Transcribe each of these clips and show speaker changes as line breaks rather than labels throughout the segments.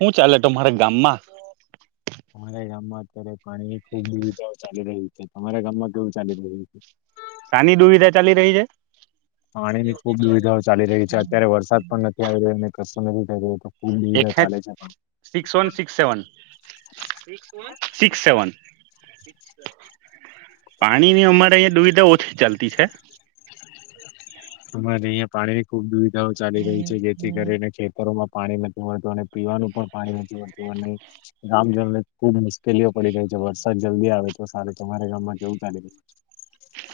હું ચાલે તમારા ગામમાં
અમારા ગામમાં અત્યારે પાણીની ખુબ દુવિધાઓ ચાલી રહી છે તમારા ગામમાં કેવું ચાલી રહ્યું છે.
સાની દુવિધા ચાલી રહી છે.
પાણીની ખુબ દુવિધાઓ ચાલી રહી છે અત્યારે વરસાદ પણ નથી આવી રહ્યોને કસ મને બી કેયલુ હોય તો ખુબ દુવિધા
એકસેઠ
ચાલે છે પણ
six one six seven six seven પાણીની અમારે અંયા દુવિધા ઓછી ચાલતી છે
તમારે અહીયા પાણીની ખુબ દૂવિ ધાઓ ચાલી રહી છે જેથી કરીને ખેતરોમાં પાણી નથી મળતું અને પીવાનું પણ પાણી નથી મળતું અને ગામજનોને ખુબ મુશ કેલીઓ પડી ગઈ જબર તો જલ્દી આવે તો સારું તમારા ગામમાં જવું છે આજે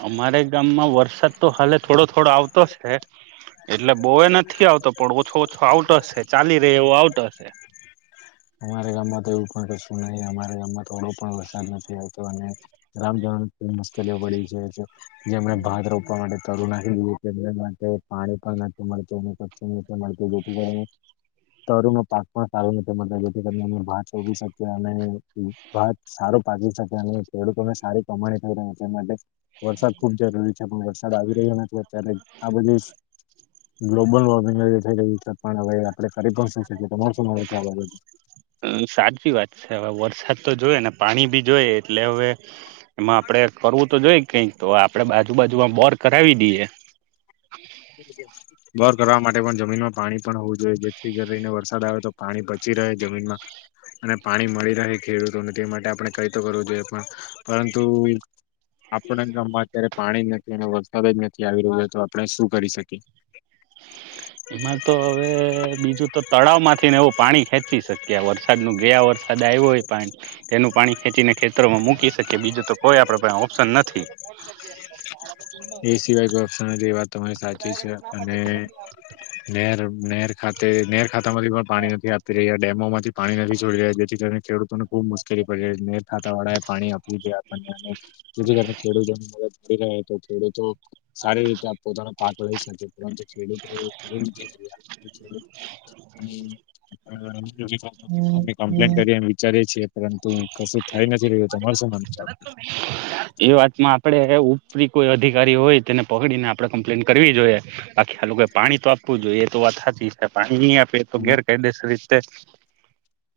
અમારે ગામમાં વરસાદ તો હાલે થોડો થોડો આવતોશે એટલે બોવે નથી આવતો પણ ઓછો ઓછો આવતો શે ચાલી રે એવો આવતો શે
અમારા ગામમાં તો એવું પણ કશું નહી અમારા ગામમાં થોડો પણ વરસાદ નથી આવતો અને ગામજનો મુશ્કેલીઓ પડી છે જે જેમને ભાત રોપવા માટે કરુ ને માટે પાણી પણ નથી મળતું કું નથી મળતું જેથી કરીને તરુ નો પાક પણ સારો નથી મળતો જેથી કરીને અમે ભાત રોપી શકીએ અને ભાત સારું પાકી શકે અને ખેડૂતોને સારી કમાણી થઈ રહે છે માટે વરસાદ ખુબ જરૂરી છે પણ વરસાદ આવી રહ્યો નથી. ત્યારે આ બધી ગ્લોબલ વોર્મિંગ થઈ ગય છે પણ હવે આપણે કરી પણ શું શકીએ તમારું શું માનવું છે આ બાબતે?
અમ સાચી વાત છે હવે વરસાદ તો જોયે ને પાણી બી જોઈ એટલે હવે એમાં આપડે કરવું તો જોઈએ કઈક તો આપડે બાજુ બાાજુમાં બોર કરાવી દઈએ.
બર કરવા માટે પણ જમીનમાં પાણી પણ હોવું જોઈએ જેથી કરીને વરસાદ આવે તો પાણી પચી રહે જમીનમાં અને પાણી મળી રહે ખેડૂતોને તે માટે આપણે કઈ તો કરવું જોઈએ પણ પરંતુ આપણા ગામમાં અત્યારે પાણી જ નથી અને વરસાદ જ નથી આવી રહ્યો હોય તો આપણે શું કરી શકે.
એમાં તો હવે બીજું તો તળાવ માંથી ને એવું પાણી ખેંચી શકએ વરસાદ ન ગયા વરસાદ આવ્યો હોય પા તેનું પાણી ખેંચી ને ખેતરોમાં મૂકી શકી બીજું તો કોઈ આપડ પા ઓપ્શન નથી
એ સિવાય કોઈ ઓપ્શન વાત તમારી સાચી છે અનેર નેર ખાતે નેર ખાતામાંથી પણ પાણી નથી આપી રહ્યા ડેમોમાંથી પાણી નથી છોડી રહ્યા જેથી કરીને ખેડૂતોને ખુબ મુશ્કેલી પડી રહી નેર ખાતા વાળા એ પાણી આપવું જોઈએ આપણને જેથી કરીને ખેડૂતોને મદદ મળડી રહે એ તો સારી રીતે પોતાનો પાક લઈ શકે ખેડૂત કરી અમે કમ્પ્લેન કરીને વિચારી યે. કરે છે પરંતુ કશું થઈ નથી રહ્યું તમાર શું કહેવું છે.
એ વાતમાં આપડે ઉપરી કોઈ અધિકારી હોય તેને પકડી ને આપડે કમ્પ્લેન કરવી જોઈએ લોકો પાણી તો આપવું જોઈએ એ તો વાત હાચી છે પાણી ની તો. એ તો
અમુક
ગેરકાયદેસર રીતે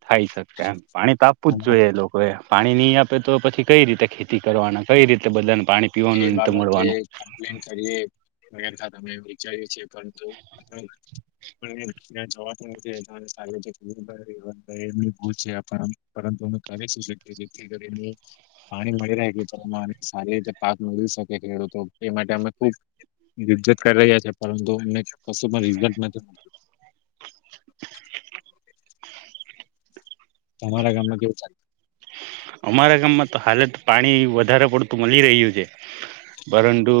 થાઈ શકશે એમ પાણી તો આપવું જ
અમારે
જોઈએ એ લોકો એ પાણી નહી આપે તો પછી કઈ રીતે ખેતી કરશે. કઈ રીતે કરવાના બધા.
એ બાબતે કમ્પ્લેન કરીએ. અમે વિચારીએ છીએ જવા નથી રતે છેંતુ કરીશ જે કરી પાણી મળી રહે કે સારી રીતે પાક મેળવી શકે ખેડૂતો એ માટે અમે ખુબ જજ્જત કરી રહ્યા છે પરંતુ અમને કશું પણ રિઝલ્ટ નથી મળતું. તમારા ગામમાં કેવું ચાલે છે.
અમારા ગામમાં તો હાલે. પાણી વધારે પડતું મળી રહ્યું છે પરંતુ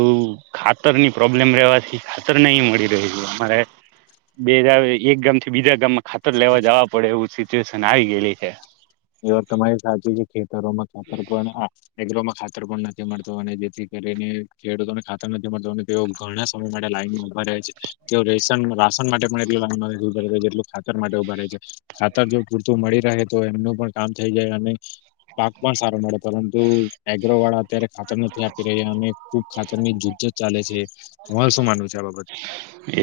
ખાતરની પ્રોબ્લેમ રવાથી ખાતર નહીં મળી રહ્યું છે અમારે બે એક ગામ થી બીજા ગામમાં ખાતર લેવા જવું પડે છે. ખાતર લેવા જવું પડે એવું છે. સિચવેસ આવી ગયેલી છે.
એ વાત તમારી સાચી છે ખેતરોમાં ખાતર પણ નથી મળતો અને જેથી કરીને ખેડૂતોને ખાતર નથી મળતો અને તેઓ ઘણા સમય માટે લાઈનમાં ઉભા રહે છે તેઓ રેશન રાશન માટે પણ એટ લાઈનમાં નથી ઉભા જેટલું ખાતર માટે ઉભા રહે છે ખાતર જો પૂરતું મળી રહે તો એમનું પણ કામ થઈ જાય અને પાક પણ સારો મળે પરંતુ એગ્રો વાળ અત્યારે. ખાતર નથી આપી રહ્યા અને ખુબ ખાતર ની જુજ્જત ચાલે છે તમાર શું માનવું છે. આ બાબત પર?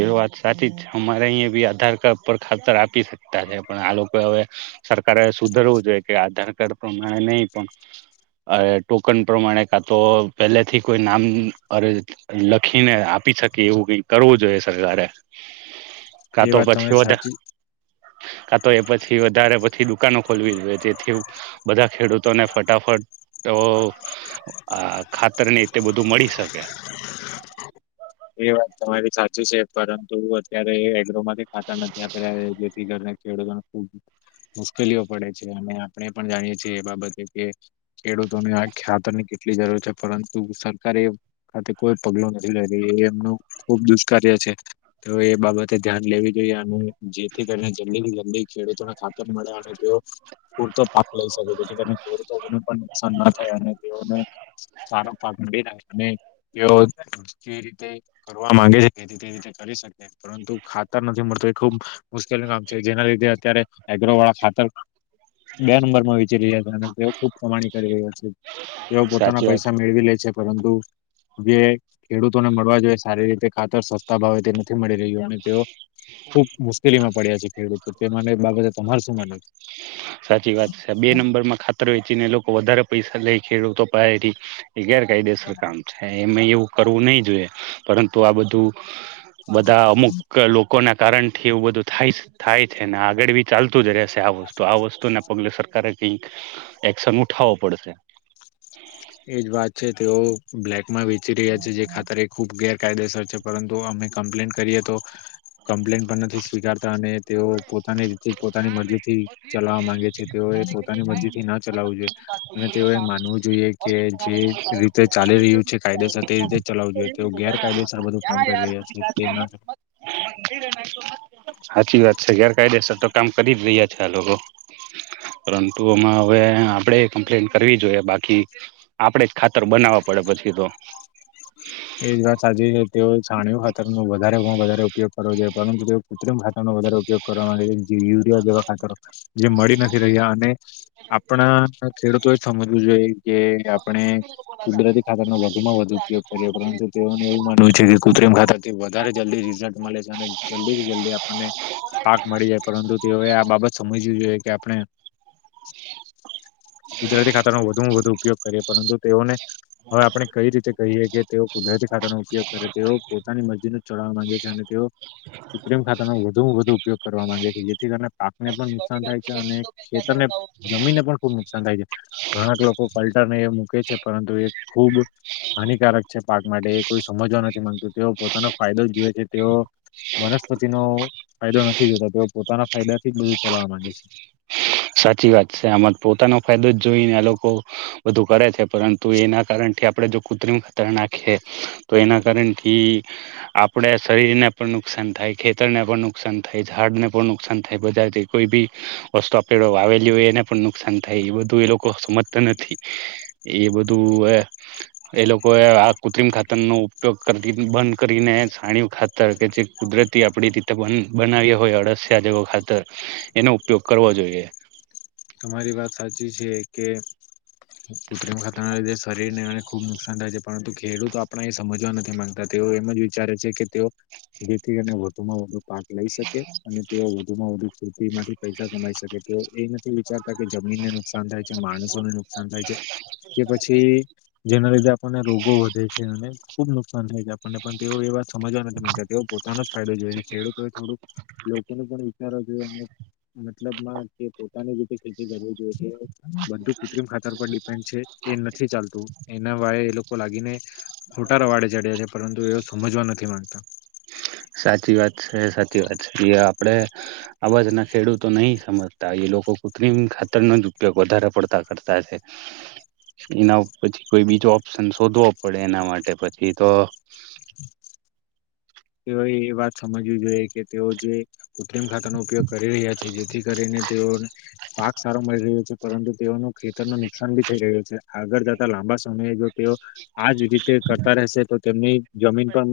એ વાત સાચી જ છે અમારે અહીંયા આધાર કાર્ડ પર ખાતર આપી શકાય. તતાણ પણ આ લોકો હવે સરકારે સુધરવું જોઈએ કે આધાર કાર્ડ? પ્રમાણે નહી પણ ટોકન પ્રમાણે ખાતાર માણવું જોઈએ. તો પહેલેથી કોઈ નામ અ લખીને આપી શકે એવું કઈ કરવું જોઈએ સરકાર ને. કા
એ
તો
વાત તમે
પછી વધારે.
સાચી
તો એ પછી વધારે પછી દુકાનો ખોલવી જોઈએ તેથી બધા ખેડૂતોને ફટાફટ. આ ખાતર ની તે બધું મળી શકે.
એ વિશે પરંતુ અત્યારે? ઘઉં માંથી ખાતર નથી આપીરહ્યાં જેથી કરીને? ખેડૂતોને ખુબ મુશ્કેલીઓ પડે છે અને આપણે પણ જાણીએ છીએ એ બાબતે કે ખેડૂતોને આ ખ્યાતરની કેટલી જરૂર છે પરંતુ સરકાર એ ખાતે કોઈ પગલો નથી લેતું. એ એમનું ખુબ દુષ્કાર્ય છે તો એ બાબતે ધ્યાન લેવી જોઈએ અને જેથી કરીને જલ્દી થી જલ્દી ખેડૂતોને ખાતર મળે અને તેઓ પૂરતો પાક લઈ શકે તેથી કરીને ખેડૂતોને પણ નુકસાન ના થાય અને તેઓને સારો પાક મળી રહેાય અને તેઓ [inaudible] જે રીતે કરવા માંગે છે તે તે રીતે કરી શકે પરંતુ ખાતર નથી મળતું એ ખુબ મુશ્કેલ નું કામ છે જેના લીધે અત્યારે એગ્રો વાળા ખાતર બે નંબરમાં વિચરી રહ્યા હતા અને તેઓ ખૂબ કમાણી કરી રહ્યા છે. તેઓ પોતાના
સાચી વાત
પૈસા મેળવી લે છે. પરંતુ જે. ખેડૂતોને મળવા જોઈએ સારી રીતે ખાતર સસ્તા ભાવે તે નથી મળી રહ્યું અને તેઓ ખુબ મુશ્કેલીમાં પડ્યા છે ખેડૂતો તેને બાબતે તમાર શું માનવુ છે.
સાચી વાત છે બે નંબર માં ખાતર વેચીને લોકો વધારે પૈસા લઈ. ખેડૂતો પાસે થી. એ ગેરકાયદેસર કામ છે. એમાં એવું. કરવું નહીં જોઈએ પરંતુ આ બધું તોય ચાલી રહ્યું છે. બધા અમુક લોકો છે એ ન માને. લોકોના કારણથી એવું બધું થાય છે ને આગળ બી ચાલતું જ રહેશે. તો આ વસ્તુને પગલે સરકારારે એક એક્શન ઉઠાવો પડશે.
એજ વાત છે તેઓ બ્લેક માં વેચી રહા છે જે ખાત ખુબ ગેર કાયદેસર છે પરંતુ અમે કમ્પ્લેન કરીએ તો કમ્પ્લેન પણ નથી સ્વીકારતા અને તેઓ પોતાની પોતાની મરજી થી ચલાવવા માંગે છે તેઓએ પોતાની મરજી થી ના ચલાવવું જોઈએ અને તેઓએ માનવું જોઈએ. કે જે રીતે ચાલી રહ્યું છે કાયદેસર તે રીતે ચલાવું જોઈએ તેઓ ગેરકાયદેસર બધું કામ કરી રહ્યા છે તે ના
સર ગેર કઈદેસર કામ કરી જ રહ્યા છે આ લોકો પરંતુ એમાં હવે આપડે કમ્પ્લેન કરવી જોઈએ બાકી આપડે જ ખાતર બનાવવા પડે પછી તો.
એ વાત સાચી છે. તે છાણીઓ ખાતર ને વધારે વધારે. ઉપયોગ કરાવો છે પરંતુ તો કૃત્રમ ભાસા નો વધારે ઉપયોગ કરવા યુરિયા વવાખા કર જે મળી નથી રહ્યા અને આપણા ખેડૂતો સમજ એવું જોઈએ કે આપણે કુદરતી ખાતાનો વધુમાં વધુ ઉપયોગ તે પરણ તુઓને એવું માનવું છે. કૃત્રિમ ખાતાથી વધારે જલ્દી રિઝલ્ટ મળે છે અને જલ્દી થી જલ્દી આપણને પાક મળી જાય પરંતુ તેઓએ આ બાબત સમજવી જોઈએ કે આપણે કુદરતી ખાતાનો વધુમાં વધુ ઉપયોગ કરીએ પરંતુ તેઓને હવે આપણે કઈ રીતે કહીએ કે તેઓ કુદરતી ખાતાનો ઉપયોગ કરે તેઓ પોતાની મસ્જિદ જ ચડવા માંગે છે અને તેઓ કૃત્રિમ ખાતાનો વધુ વધુ ઉપયોગ કરવા માંગે છે જેથી કરી પાક એને પણ નુકસાન થાય છે અને ખેતરને જમીનને પણ ખુબ નુકસાન થાય છે ઘણાક લોકો પલટા ને મૂકે છે. છે પરંતુ એ ખૂબ હાનિકારક. પાક માટે કોઈ સમજવા નથી માંગતું તેઓ પોતાનો ફાયદો જ જોએ છે તેઓ વનસ્પતિનો ફાયદો નથી જોતા તેઓ પોતાના ફાયદાથી બધું ચલાવા માંગે છે.
સાચી વાત છે આમાં પોતાનો ફાયદો જ જોઈને આ લોકો બધું કરે છે. પરંતુ એના કારનથી આપણે જો કૂત્રમ ખતર નાખીએ તો એના કારણથી આપણે શરીરને પણ નુકસાન થાય ખેતરને પણ નુકસાન થાય ઝાડને પણ નુકસાન થાય બધાથી કોઈ બી વસ્તુ પેડો આવેલી હોય એને પણ નુકસાન થાય એ બધું એ લોકો સમજતા નથી એ બધું એ લોકોએ આ કૃત્રિમ ખાતર નો ઉપયોગતી બંધ કરીને સાણી ખાતર કે જે કુદરતી આપડી રીતે બનાવ્યા હોય અળસિયાજગો ખાતર એનો ઉપયોગ કરવો જોઈએ.
તમારી વાત સાચી છે કે કૃત્રિમ ખાતાની શરીરને એને ખુબ નુકસાન થાય છે પરંતુ ખેડૂતો આપણા એ સમજવા નથી માંગતા તેઓ એમ જ વિચારે છે કે તેઓ જેથીને વધુમાં વધુ પાક લઈ શકે અને તેઓ વધુમાં વધુ ખૃતિ માંથી પૈસા કમાઈ શકે તો એ વિચારતા કે જમીનનું નુકસાન થાય છે માણસોને નુકસાન થાય છે કે પછી જેના લીધે આપણને રોગો વધે છે અને ખુબ નુકસાન થાય છે આપણને પણ તેઓ એ વાત સમજવા નથી માંગતા તેઓ પોતાનો જ ફાયદો જોઈ ખેડૂતો એ થોડુંક લોકોને પણ વિચારવ જોઈએ મતલબમાં પોતાની રીતે ખેતી કરવી જોઈએ બધું કૃત્રિમ ખાતર પર ડિપેન્ડ છે એ નથી ચાલતું એના વાયે એ લોકો લાગીને ખોટાર વાડે ચડ્યા છે પરંતુ એવ સમજવા નથી માંગતા
સાચી વાત છે સાચી વાત છે એ આપડે આવાજ ના ખેડૂતો નહી સમજતા એ લોકો કૃત્રત્રિમ ખાતરનો જ ઉપયોગ વધારે પડતા કરતા છે એના પછી કોઈ બીજો ઓપ્શન શોધવો પડે એના માટે પછી તો
તેઓએ એ વાત સમજવી જોઈએ કે તેઓ જે કૃત્રિમ ખાતરનો ઉપયોગ કરી રહ્યા છે જેથી કરીને તેઓ પાક સારો મળી રહ્યો છે પરંતુ તેઓનું ખેતર ન નુકસાન ભી થઈ રહ્યું છે આગળ જતા લાંબા સમયે તેઓ આજ રીતે કરતા રહેશે તો તેમનેની જમીન પણ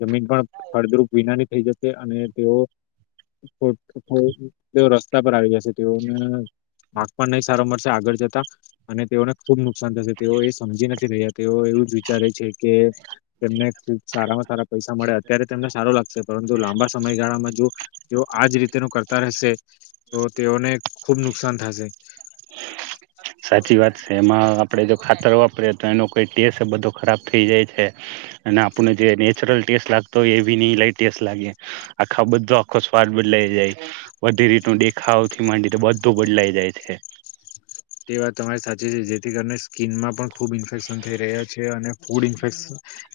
જમીન પણ બનાની જ અને તેઓ તેઓ રસ્તા પર આવી જશે તેઓને માર્ક પણ નહી સારો મળશે આગળ જતા અને તેઓને ખુબ નુકસાન થશે તેઓ એ સમજી નથી રહ્યા તેઓ એવું જ વિચારે છે કે તેમને સારામાં સારા પૈસા મળ્યા ત્યારે તેમને સારો લાગશે પરંતુ લાંબા સમયગાળામાં જો જો આજ રીતે ન કરતા રહેશે તો તેઓને ખુબ નુકસાન થશે
સાચી વાત છે એમાં આપડે જો ખાતર આપડે તો એનો કોઈ ટેસ્ટ બધો ખરાબ થઈ જાય છે અને આપને જે નેચરલ ટેસ્ટ લાગતો હોય એ બી નહ લ ટેસ્ટ લાગે આખા બધો આખો સ્વાદ બદલાઈ જાય વધી રીત દેખાવથી માંડી તો બધો બદલાઈ જાય છે
તે વાત તમારી સાચી છે જેથી કરીને સ્કીિનમાં પણ ખૂબ ઇન્ફેક્શન થઈ રહ્યા છે અને ફૂડ ઇન્ફેક્શ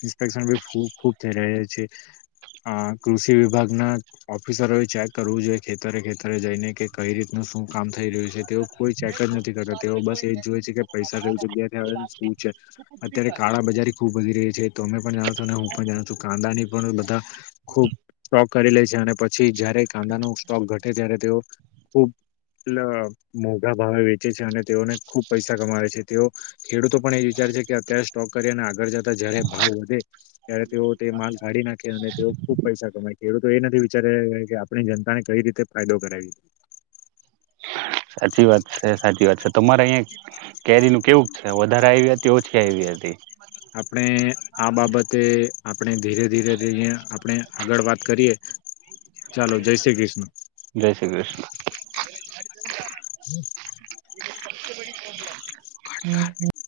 ઇન્ફેક્શની ખૂબ થઈ રહ્યા છે કૃષિ વિભાગના ઓફિસરો ચેક કરવું જોઈએ ખેતરે ખેતરે જઈને કે કઈ રીતનું શું કામ થઈ રહ્યું છે તે કોઈ ચેકર નથી તેઓ બસ એ જ જોય છે કે પૈસા થ જગ્યાથી શું છે અત્યારે કાળા બજારી ખુબ વધી રહી છે તમે પણ જાણો છો અને હું પણ જાણું છું કાંદા ની પણ બધા ખુબ કરી લે છે અને પછી જયારે કાંદા ન સ્ટોક ઘટે ત્યારે તેઓ ખૂબ મોઘા ભાવે છે અને તેઓને ખુબ પૈસા કમાવે છે તેઓ ખેડૂતો પણ એ વિચાર છે કે અત્યારે સ્ટોક કરી અને આગળ જતા જયારે ભાવ વધે ત્યારે તેઓ તે માલ કાઢી નાખે અને તેઓ ખુબ પૈસા કમાય ખેડૂત તો એ નથી વિચારી કે આપણી જનતાને કઈ રીતે ફાયદો કરાવી
[inaudible] સાચી વાત છે સાચી વાત છે તમારે અહીિયાં કેરી નું કેવું છે વધારે આવી તેઓ જ કેવી હતી
આપણે આ બાબતે આપણે ધીરે ધીરે આપણે આગળ વાત કરીએ ચાલો જય શ્રી કૃષ્ણ
જય શ્રી [inaudible] હમ હમ [inaudible]